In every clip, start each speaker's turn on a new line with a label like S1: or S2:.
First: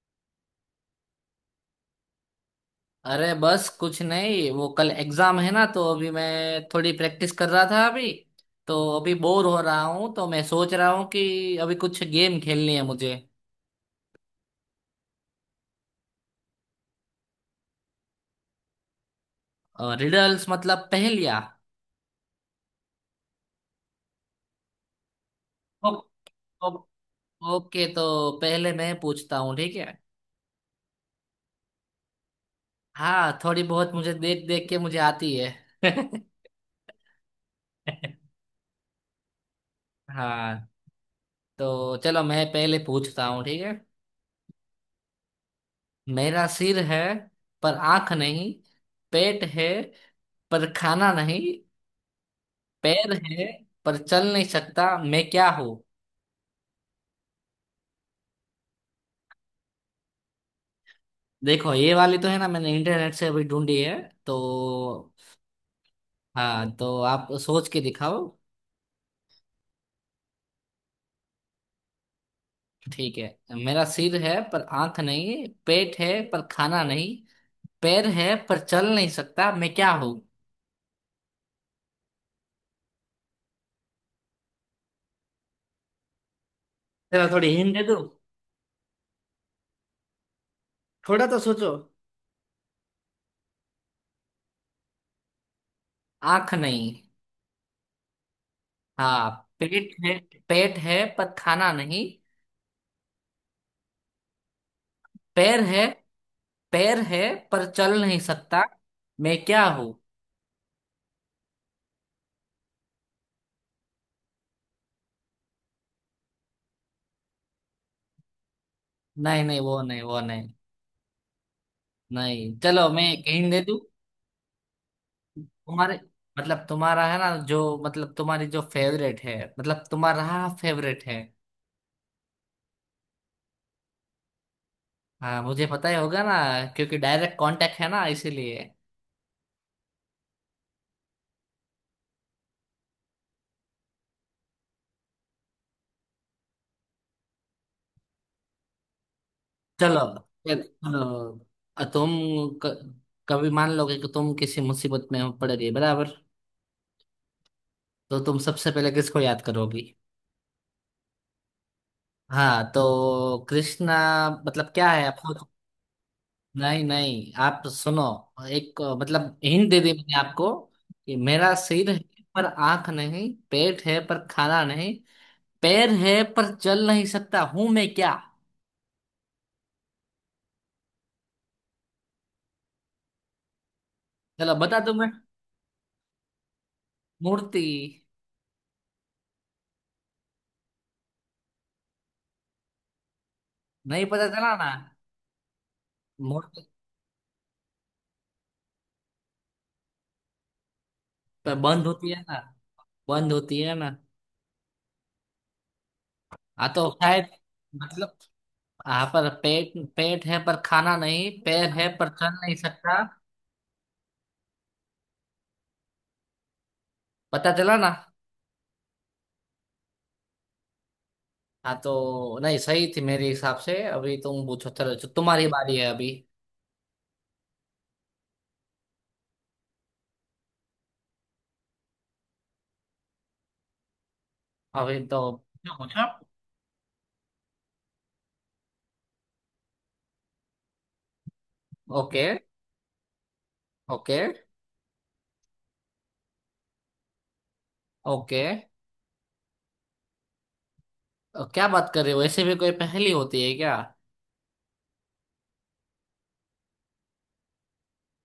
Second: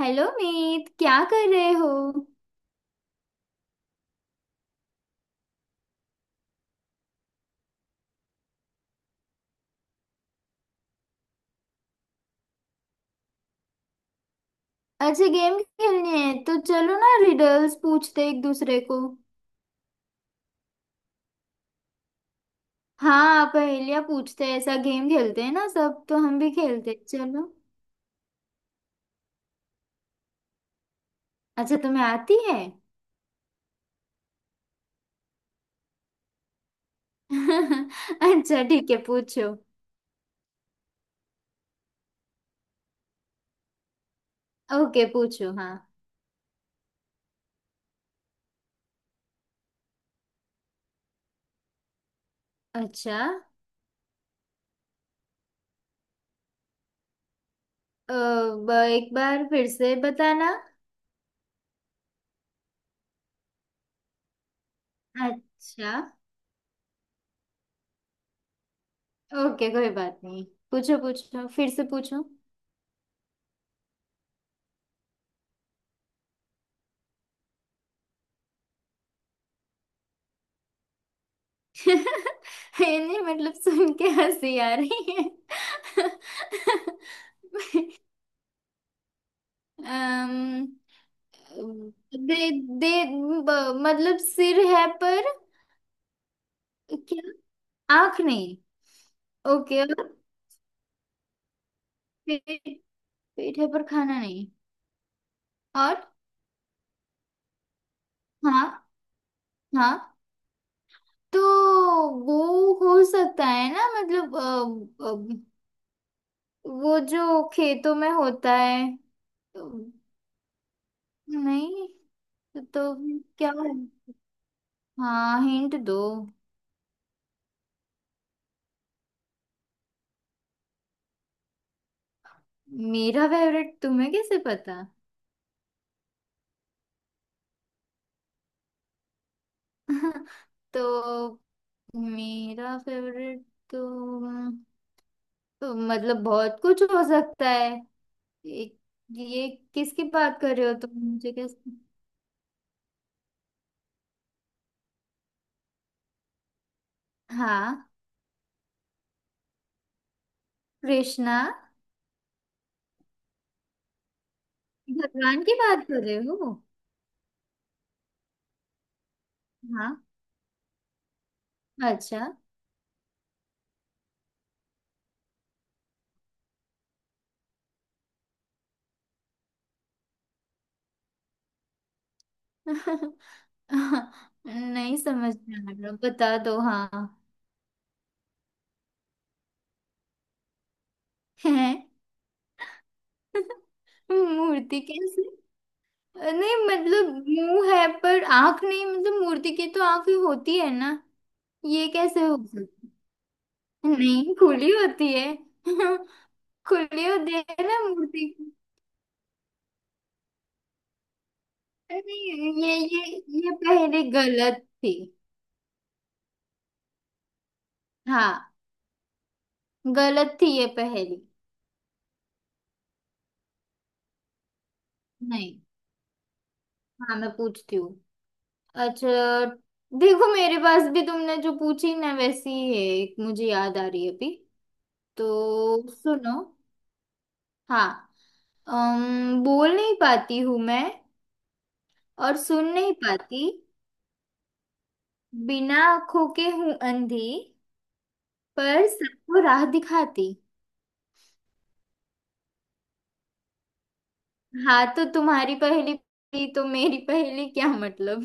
S1: Hello Meet, क्या कर रहे हो।
S2: अरे बस कुछ नहीं, वो कल एग्जाम है ना, तो अभी मैं थोड़ी प्रैक्टिस कर रहा था। अभी तो अभी बोर हो रहा हूँ, तो मैं सोच रहा हूँ कि अभी कुछ गेम खेलनी है मुझे।
S1: अच्छा, गेम खेलनी है तो चलो ना, रिडल्स पूछते हैं एक दूसरे को।
S2: रिडल्स मतलब पहेलियाँ?
S1: हाँ, पहेलियाँ पूछते हैं, ऐसा गेम खेलते हैं ना
S2: ओ,
S1: सब, तो हम भी
S2: ओ,
S1: खेलते हैं, चलो।
S2: ओके, तो पहले मैं पूछता हूँ, ठीक है।
S1: अच्छा, तुम्हें आती है?
S2: हाँ, थोड़ी बहुत, मुझे देख देख के मुझे आती है।
S1: अच्छा, ठीक है, पूछो।
S2: हाँ, तो चलो मैं पहले पूछता हूँ, ठीक है।
S1: ओके, पूछो हाँ।
S2: मेरा सिर है पर आंख नहीं, पेट है पर खाना नहीं, पैर
S1: अच्छा।
S2: है पर चल नहीं सकता, मैं क्या हूँ?
S1: एक बार फिर से बताना।
S2: देखो, ये वाली तो है ना, मैंने इंटरनेट से अभी ढूंढी है, तो।
S1: अच्छा,
S2: हाँ, तो आप सोच के दिखाओ।
S1: ओके, कोई बात नहीं। पूछो पूछो, फिर से पूछो।
S2: ठीक है, मेरा सिर है पर आंख नहीं, पेट है पर खाना नहीं, पैर है पर चल नहीं सकता, मैं क्या हूँ?
S1: ये नहीं, मतलब सुन के हंसी आ रही है।
S2: चलो थोड़ी हिंट दे दूँ,
S1: अम्म,
S2: थोड़ा तो सोचो।
S1: दे दे। ब- मतलब सिर है पर?
S2: आंख नहीं।
S1: क्या? आंख नहीं?
S2: हाँ।
S1: ओके,
S2: पेट
S1: और?
S2: है, पेट है पर खाना नहीं।
S1: पेट पेट है पर खाना नहीं?
S2: पैर है,
S1: और?
S2: पैर है पर चल नहीं सकता।
S1: हाँ।
S2: मैं क्या हूँ?
S1: हाँ तो वो हो सकता है ना, मतलब वो जो खेतों में होता है।
S2: नहीं नहीं, वो
S1: तो,
S2: नहीं, वो नहीं।
S1: नहीं।
S2: नहीं,
S1: तो
S2: चलो
S1: तो
S2: मैं एक हिंट
S1: क्या
S2: दे
S1: है?
S2: दूं।
S1: हाँ, हिंट दो।
S2: तुम्हारे, मतलब तुम्हारा है ना जो, मतलब तुम्हारी जो फेवरेट है, मतलब तुम्हारा फेवरेट है।
S1: मेरा फेवरेट तुम्हें कैसे पता?
S2: हाँ, मुझे पता ही होगा ना, क्योंकि डायरेक्ट कांटेक्ट है ना, इसीलिए।
S1: तो मेरा फेवरेट। तो, अम, तो मतलब बहुत कुछ हो सकता है। एक ये,
S2: चलो
S1: किसकी बात कर रहे हो तुम,
S2: चलो,
S1: मुझे कैसे।
S2: तुम, क, कभी मान लोगे कि तुम किसी मुसीबत में पड़ रही है, बराबर?
S1: हाँ,
S2: तो तुम सबसे पहले किसको याद करोगी?
S1: कृष्णा।
S2: हाँ तो कृष्णा, मतलब क्या है आप?
S1: भगवान की बात कर रहे हो?
S2: नहीं नहीं, आप सुनो, एक मतलब हिंट दे दी
S1: हाँ।
S2: मैंने आपको, कि मेरा सिर है
S1: अच्छा।
S2: पर आंख नहीं, पेट है पर खाना नहीं, पैर है पर चल नहीं सकता हूं, मैं क्या? चलो बता दो।
S1: नहीं
S2: मैं
S1: समझ में आ रहा, बता दो हाँ।
S2: मूर्ति।
S1: है?
S2: नहीं? पता चला ना।
S1: मूर्ति कैसे? नहीं
S2: मूर्ति
S1: मतलब, मुंह है पर आंख नहीं, मतलब मूर्ति की तो आंख ही होती है ना।
S2: पर बंद
S1: ये
S2: होती है
S1: कैसे हो
S2: ना।
S1: सकता।
S2: बंद होती है ना।
S1: नहीं, खुली होती है।
S2: हाँ तो
S1: खुली
S2: शायद।
S1: होती है ना
S2: मतलब,
S1: मूर्ति की।
S2: हाँ, पर पेट पेट है पर खाना नहीं, पैर है पर चल नहीं
S1: नहीं, ये ये,
S2: सकता।
S1: ये पहेली गलत थी।
S2: पता चला ना।
S1: हाँ, गलत थी ये पहेली।
S2: हाँ तो नहीं, सही थी मेरे हिसाब से। अभी तुम पूछो, चलो, जो तुम्हारी
S1: नहीं।
S2: बारी है अभी।
S1: हाँ, मैं पूछती हूँ। अच्छा, देखो मेरे पास भी, तुमने जो पूछी ना वैसी ही है, एक मुझे याद आ रही है अभी।
S2: अभी तो क्या
S1: तो
S2: पूछा आप?
S1: सुनो। हाँ। बोल नहीं पाती हूँ मैं,
S2: ओके।
S1: और सुन नहीं पाती।
S2: ओके।
S1: बिना आंखों के हूं अंधी,
S2: ओके।
S1: पर सबको राह दिखाती।
S2: क्या बात कर रहे हो, ऐसे भी कोई पहेली होती है क्या?
S1: हाँ तो तुम्हारी पहेली पहेली तो मेरी पहेली क्या मतलब।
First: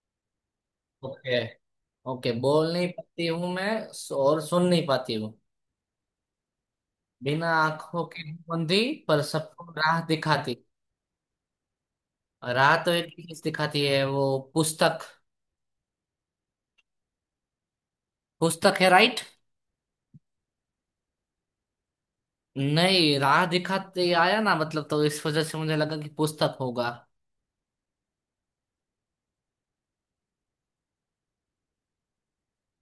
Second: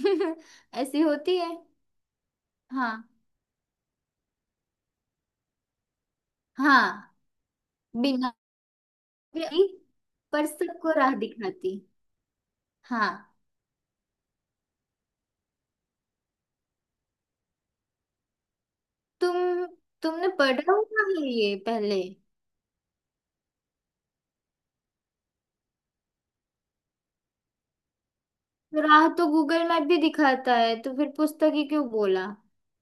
S1: ऐसी होती
S2: ओके,
S1: है।
S2: ओके। बोल नहीं
S1: हाँ
S2: पाती हूँ मैं, और सुन नहीं पाती हूँ।
S1: हाँ।
S2: बिना आंखों के
S1: बिना
S2: हूँ बंदी, पर
S1: पहेली।
S2: सबको राह
S1: पर
S2: दिखाती।
S1: सबको राह दिखाती।
S2: राह तो एक ही
S1: हाँ।
S2: चीज दिखाती है, वो पुस्तक। पुस्तक है, राइट?
S1: तुम, तुमने पढ़ा हुआ है ये पहले?
S2: नहीं, राह दिखाते आया ना, मतलब तो इस वजह से मुझे लगा कि पुस्तक होगा।
S1: तो राह तो गूगल मैप भी दिखाता है, तो फिर पुस्तक ही क्यों बोला?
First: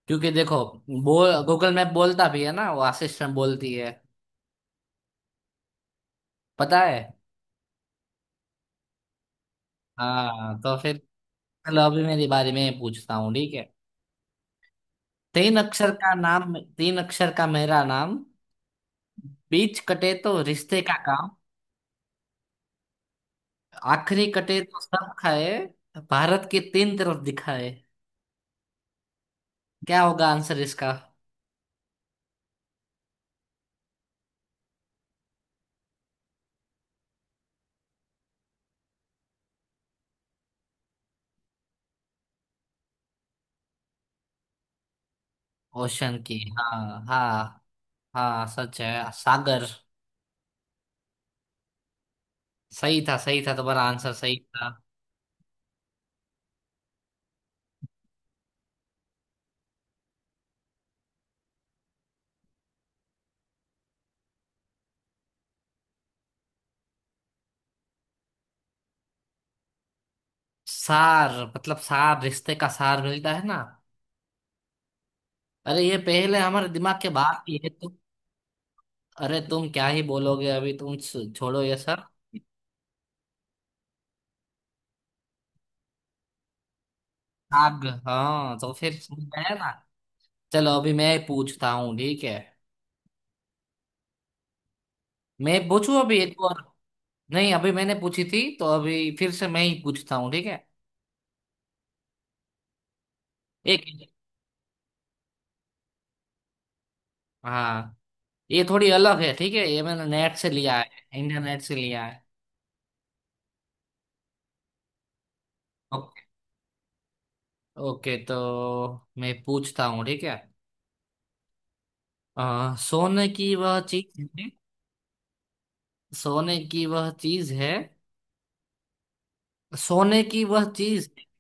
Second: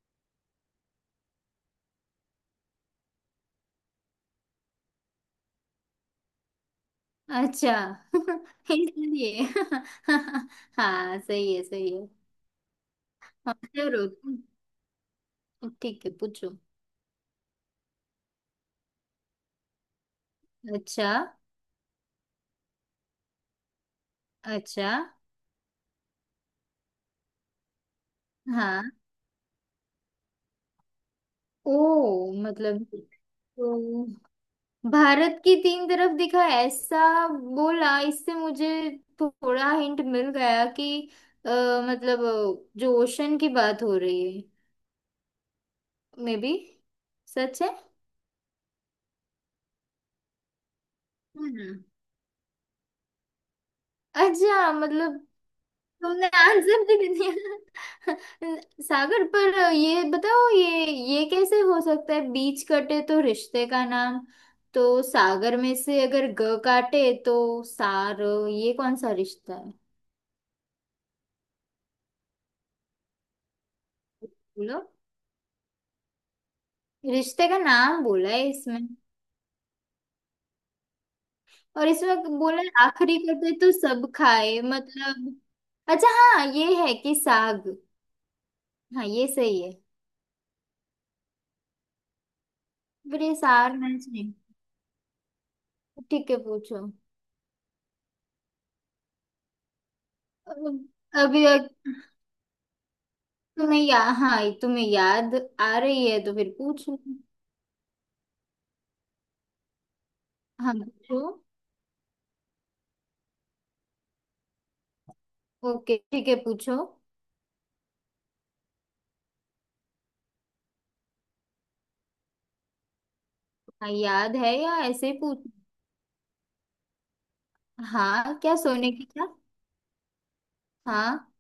S2: क्योंकि देखो, बोल, गूगल मैप बोलता भी है ना, वो असिस्टेंट बोलती है, पता है।
S1: अच्छा। इसलिए।
S2: हाँ तो फिर।
S1: हाँ, सही है
S2: चलो
S1: सही
S2: अभी
S1: है।
S2: मेरी बारी में पूछता हूँ, ठीक
S1: हाँ,
S2: है।
S1: जरूर
S2: तीन अक्षर
S1: ठीक है,
S2: का नाम,
S1: पूछो।
S2: तीन अक्षर का मेरा नाम, बीच कटे तो रिश्ते का
S1: अच्छा।
S2: काम, आखिरी कटे तो
S1: अच्छा।
S2: सब खाए, भारत की तीन तरफ दिखाए।
S1: हाँ।
S2: क्या होगा आंसर इसका?
S1: ओ मतलब, तो भारत की तीन तरफ दिखा ऐसा बोला, इससे मुझे थोड़ा हिंट मिल गया कि अ, मतलब जो ओशन की बात हो रही है।
S2: ओशन
S1: मे
S2: की,
S1: बी।
S2: हाँ
S1: सच
S2: हाँ
S1: है।
S2: हाँ। सच है, सागर।
S1: हम्म।
S2: सही था, सही था, तुम्हारा आंसर सही था।
S1: अच्छा मतलब, तुमने आंसर भी दे दिया। सागर, पर ये बताओ ये कैसे हो सकता है, बीच कटे तो रिश्ते का नाम, तो सागर में से अगर ग काटे तो सार, ये कौन सा रिश्ता है?
S2: सार मतलब सार, रिश्ते का सार मिलता है ना।
S1: बोलो।
S2: अरे ये पहले हमारे दिमाग के बाहर
S1: रिश्ते का
S2: की है, तो।
S1: नाम बोला है इसमें।
S2: अरे तुम क्या ही बोलोगे, अभी तुम छोड़ो ये
S1: और
S2: सब।
S1: इसमें बोला है आखिरी कटे तो सब खाए, मतलब। अच्छा, हाँ, ये है कि साग।
S2: आग, हाँ तो फिर
S1: हाँ,
S2: समझ
S1: ये
S2: में आया
S1: सही
S2: ना।
S1: है।
S2: चलो अभी मैं पूछता हूँ, ठीक है।
S1: पर ये सार मैच नहीं।
S2: मैं पूछूं अभी
S1: ठीक है,
S2: एक और।
S1: पूछो।
S2: नहीं, अभी मैंने पूछी थी तो अभी फिर से मैं ही पूछता हूँ, ठीक है।
S1: अब-, अभी तुम्हें
S2: एक।
S1: या, हाँ तुम्हें याद आ रही है तो फिर पूछो।
S2: हाँ, ये थोड़ी अलग है, ठीक है, ये मैंने नेट से
S1: हाँ
S2: लिया है,
S1: पूछो।
S2: इंटरनेट से लिया है।
S1: Okay
S2: okay.
S1: ठीक है पूछो।
S2: ओके, तो मैं पूछता हूँ, ठीक है। सोने की वह
S1: हाँ,
S2: चीज
S1: याद
S2: है,
S1: है या ऐसे ही पूछ।
S2: सोने की वह चीज है,
S1: हाँ, क्या सोने की क्या?
S2: सोने की वह चीज,
S1: हाँ।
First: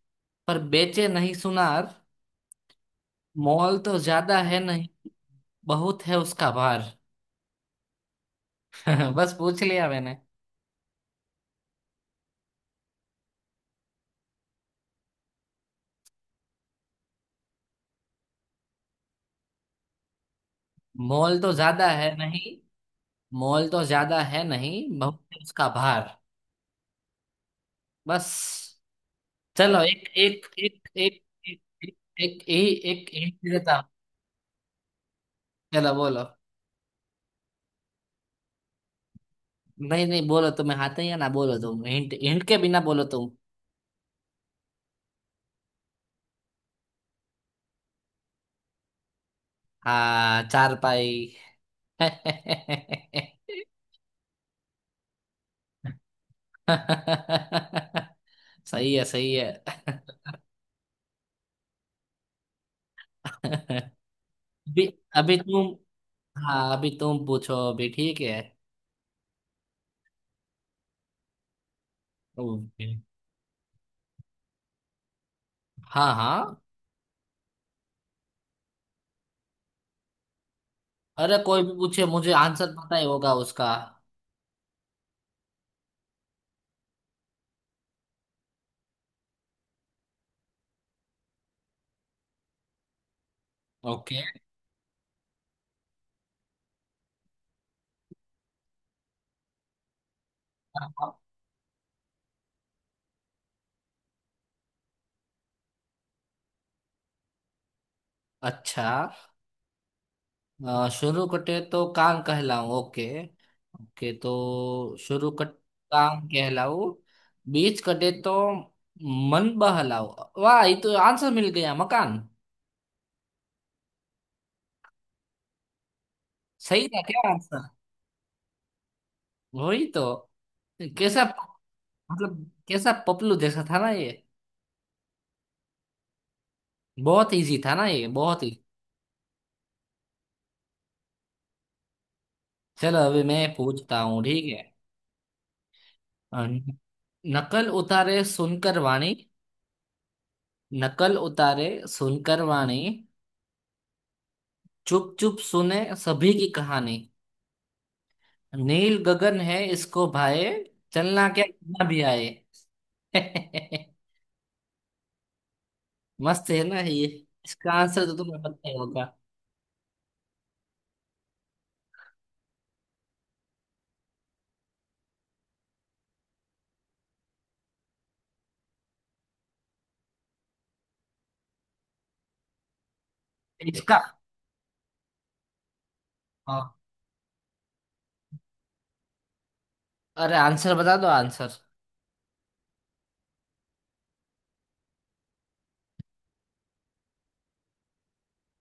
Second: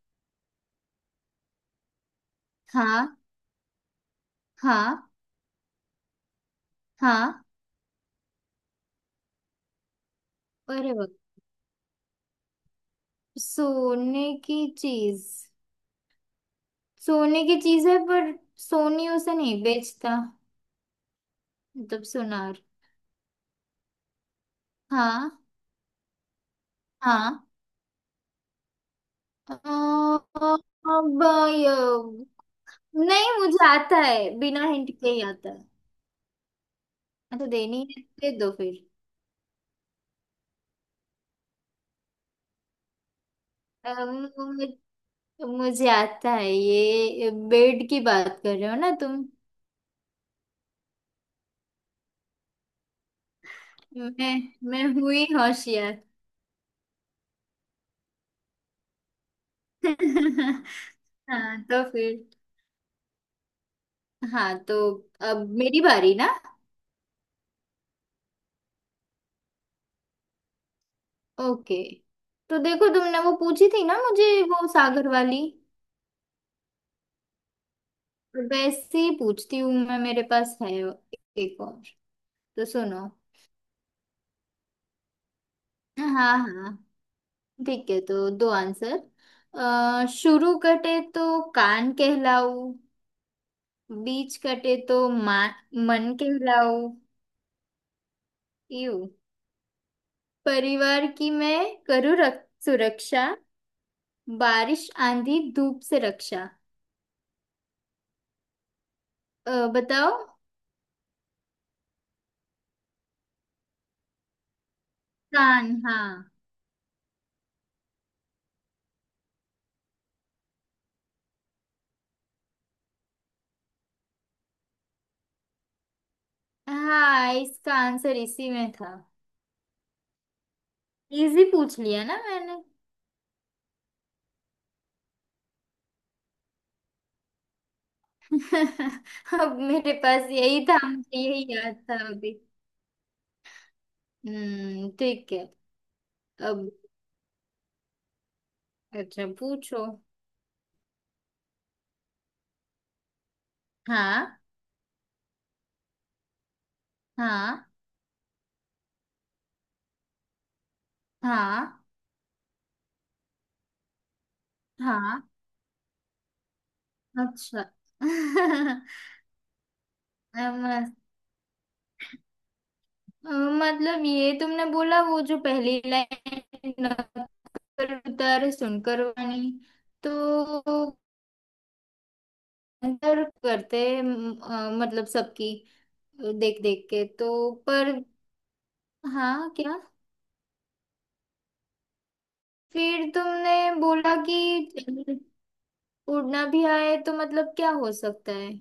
S2: पर बेचे नहीं सुनार,
S1: हाँ।
S2: मोल तो ज्यादा है नहीं,
S1: हाँ।
S2: बहुत है उसका भार।
S1: हाँ।
S2: बस, पूछ लिया मैंने।
S1: अरे वाह। सोने की चीज। सोने की चीज है पर सोनी उसे नहीं बेचता,
S2: मोल तो ज्यादा
S1: मतलब
S2: है नहीं,
S1: सुनार।
S2: मोल तो ज्यादा है नहीं, बहुत
S1: हाँ।
S2: है उसका भार,
S1: हाँ।
S2: बस। चलो,
S1: अब,
S2: एक एक
S1: ये-,
S2: एक एक एक
S1: नहीं
S2: हिंट
S1: मुझे
S2: देता हूँ।
S1: आता है, बिना हिंट के ही आता है।
S2: चलो बोलो,
S1: हाँ, तो देनी है दे दो फिर।
S2: नहीं नहीं, बोलो तुम्हें आता ही है ना, बोलो तुम, हिंट, हिंट के बिना बोलो तुम।
S1: अम, मुझे आता है, ये बेड की बात कर रहे हो ना तुम।
S2: हाँ, चार पाई।
S1: मैं मैं हुई होशियार।
S2: सही है, सही है।
S1: हाँ तो फिर। हाँ तो
S2: अभी, अभी
S1: अब
S2: तुम,
S1: मेरी बारी ना।
S2: हाँ, अभी तुम पूछो अभी, ठीक है।
S1: ओके। तो
S2: ओके।
S1: देखो, तुमने वो पूछी थी ना मुझे, वो सागर वाली,
S2: हाँ हाँ,
S1: वैसे ही पूछती हूँ मैं, मेरे पास है
S2: अरे
S1: एक
S2: कोई भी
S1: और।
S2: पूछे मुझे
S1: तो
S2: आंसर पता ही
S1: सुनो।
S2: होगा उसका।
S1: हाँ हाँ। ठीक है, तो दो आंसर। शुरू कटे तो कान कहलाऊ,
S2: ओके।
S1: बीच कटे तो मन कहलाऊ, यू परिवार की मैं करूँ सुरक्षा, बारिश आंधी धूप से रक्षा।
S2: अच्छा,
S1: बताओ।
S2: शुरू कटे तो कान कहलाऊं। ओके। ओके, तो शुरू कट
S1: कान?
S2: कान
S1: हाँ।
S2: कहलाऊं, बीच कटे तो मन बहलाऊं। वाह, ये तो आंसर मिल गया, मकान। सही था क्या
S1: हाँ,
S2: आंसर?
S1: इसका आंसर इसी में था।
S2: वही तो। कैसा,
S1: इजी पूछ लिया ना
S2: मतलब
S1: मैंने।
S2: कैसा पपलू जैसा था ना ये, बहुत इजी था ना ये, बहुत ही।
S1: अब मेरे पास यही था, मुझे यही याद था अभी।
S2: चलो अभी मैं पूछता हूँ, ठीक है।
S1: हम्म, ठीक है।
S2: अ,
S1: अब,
S2: नकल उतारे सुनकर वाणी।
S1: अच्छा पूछो।
S2: नकल उतारे सुनकर वाणी,
S1: हाँ।
S2: चुप चुप सुने सभी की कहानी,
S1: हाँ।
S2: नील गगन है इसको भाए, चलना क्या,
S1: हाँ।
S2: कितना भी आए।
S1: हाँ।
S2: मस्त है ना ये।
S1: अच्छा।
S2: इसका आंसर तो तुम्हें पता ही होगा।
S1: मतलब ये तुमने बोला वो जो पहली लाइन, नक्कर उतारे सुनकर वाणी, तो अंतर करते
S2: इसका?
S1: मतलब सबकी
S2: हाँ,
S1: देख देख के तो। पर। हाँ क्या।
S2: अरे आंसर बता दो, आंसर।
S1: फिर तुमने बोला कि उड़ना भी आए तो मतलब क्या हो सकता है।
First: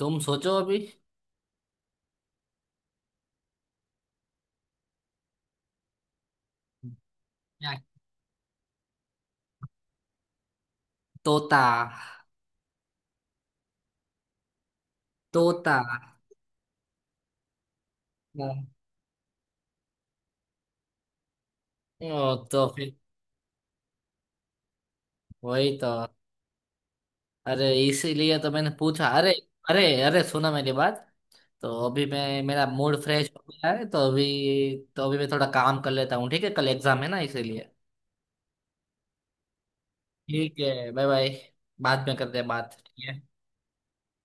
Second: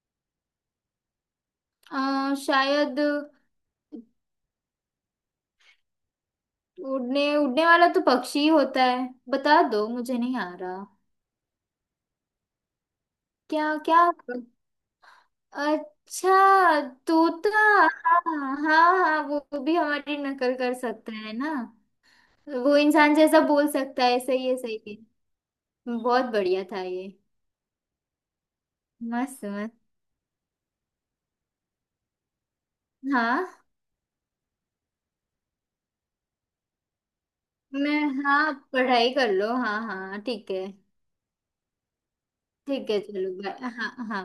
S2: तुम सोचो अभी।
S1: शायद उड़ने उड़ने
S2: क्या?
S1: वाला तो पक्षी ही होता है। बता दो, मुझे नहीं आ रहा।
S2: तोता।
S1: क्या? क्या?
S2: तोता।
S1: अच्छा, तोता। हाँ हाँ
S2: हाँ,
S1: हाँ, वो भी हमारी नकल कर सकता है ना,
S2: ओ, तो
S1: वो
S2: फिर।
S1: इंसान जैसा बोल सकता है। सही है, सही है।
S2: वही तो।
S1: बहुत बढ़िया था ये।
S2: अरे इसीलिए तो मैंने पूछा, अरे,
S1: मस्त मस्त।
S2: अरे, अरे, सुना मेरी बात। तो अभी मैं, मेरा मूड फ्रेश हो
S1: हाँ।
S2: गया है, तो अभी, तो अभी मैं थोड़ा काम कर लेता हूँ, ठीक है, कल एग्जाम है ना, इसीलिए।
S1: मैं, हाँ पढ़ाई कर लो। हाँ हाँ ठीक
S2: ठीक
S1: है।
S2: है, बाय बाय। बाद में करते हैं
S1: ठीक है,
S2: बात।
S1: चलो बाय। हाँ हाँ।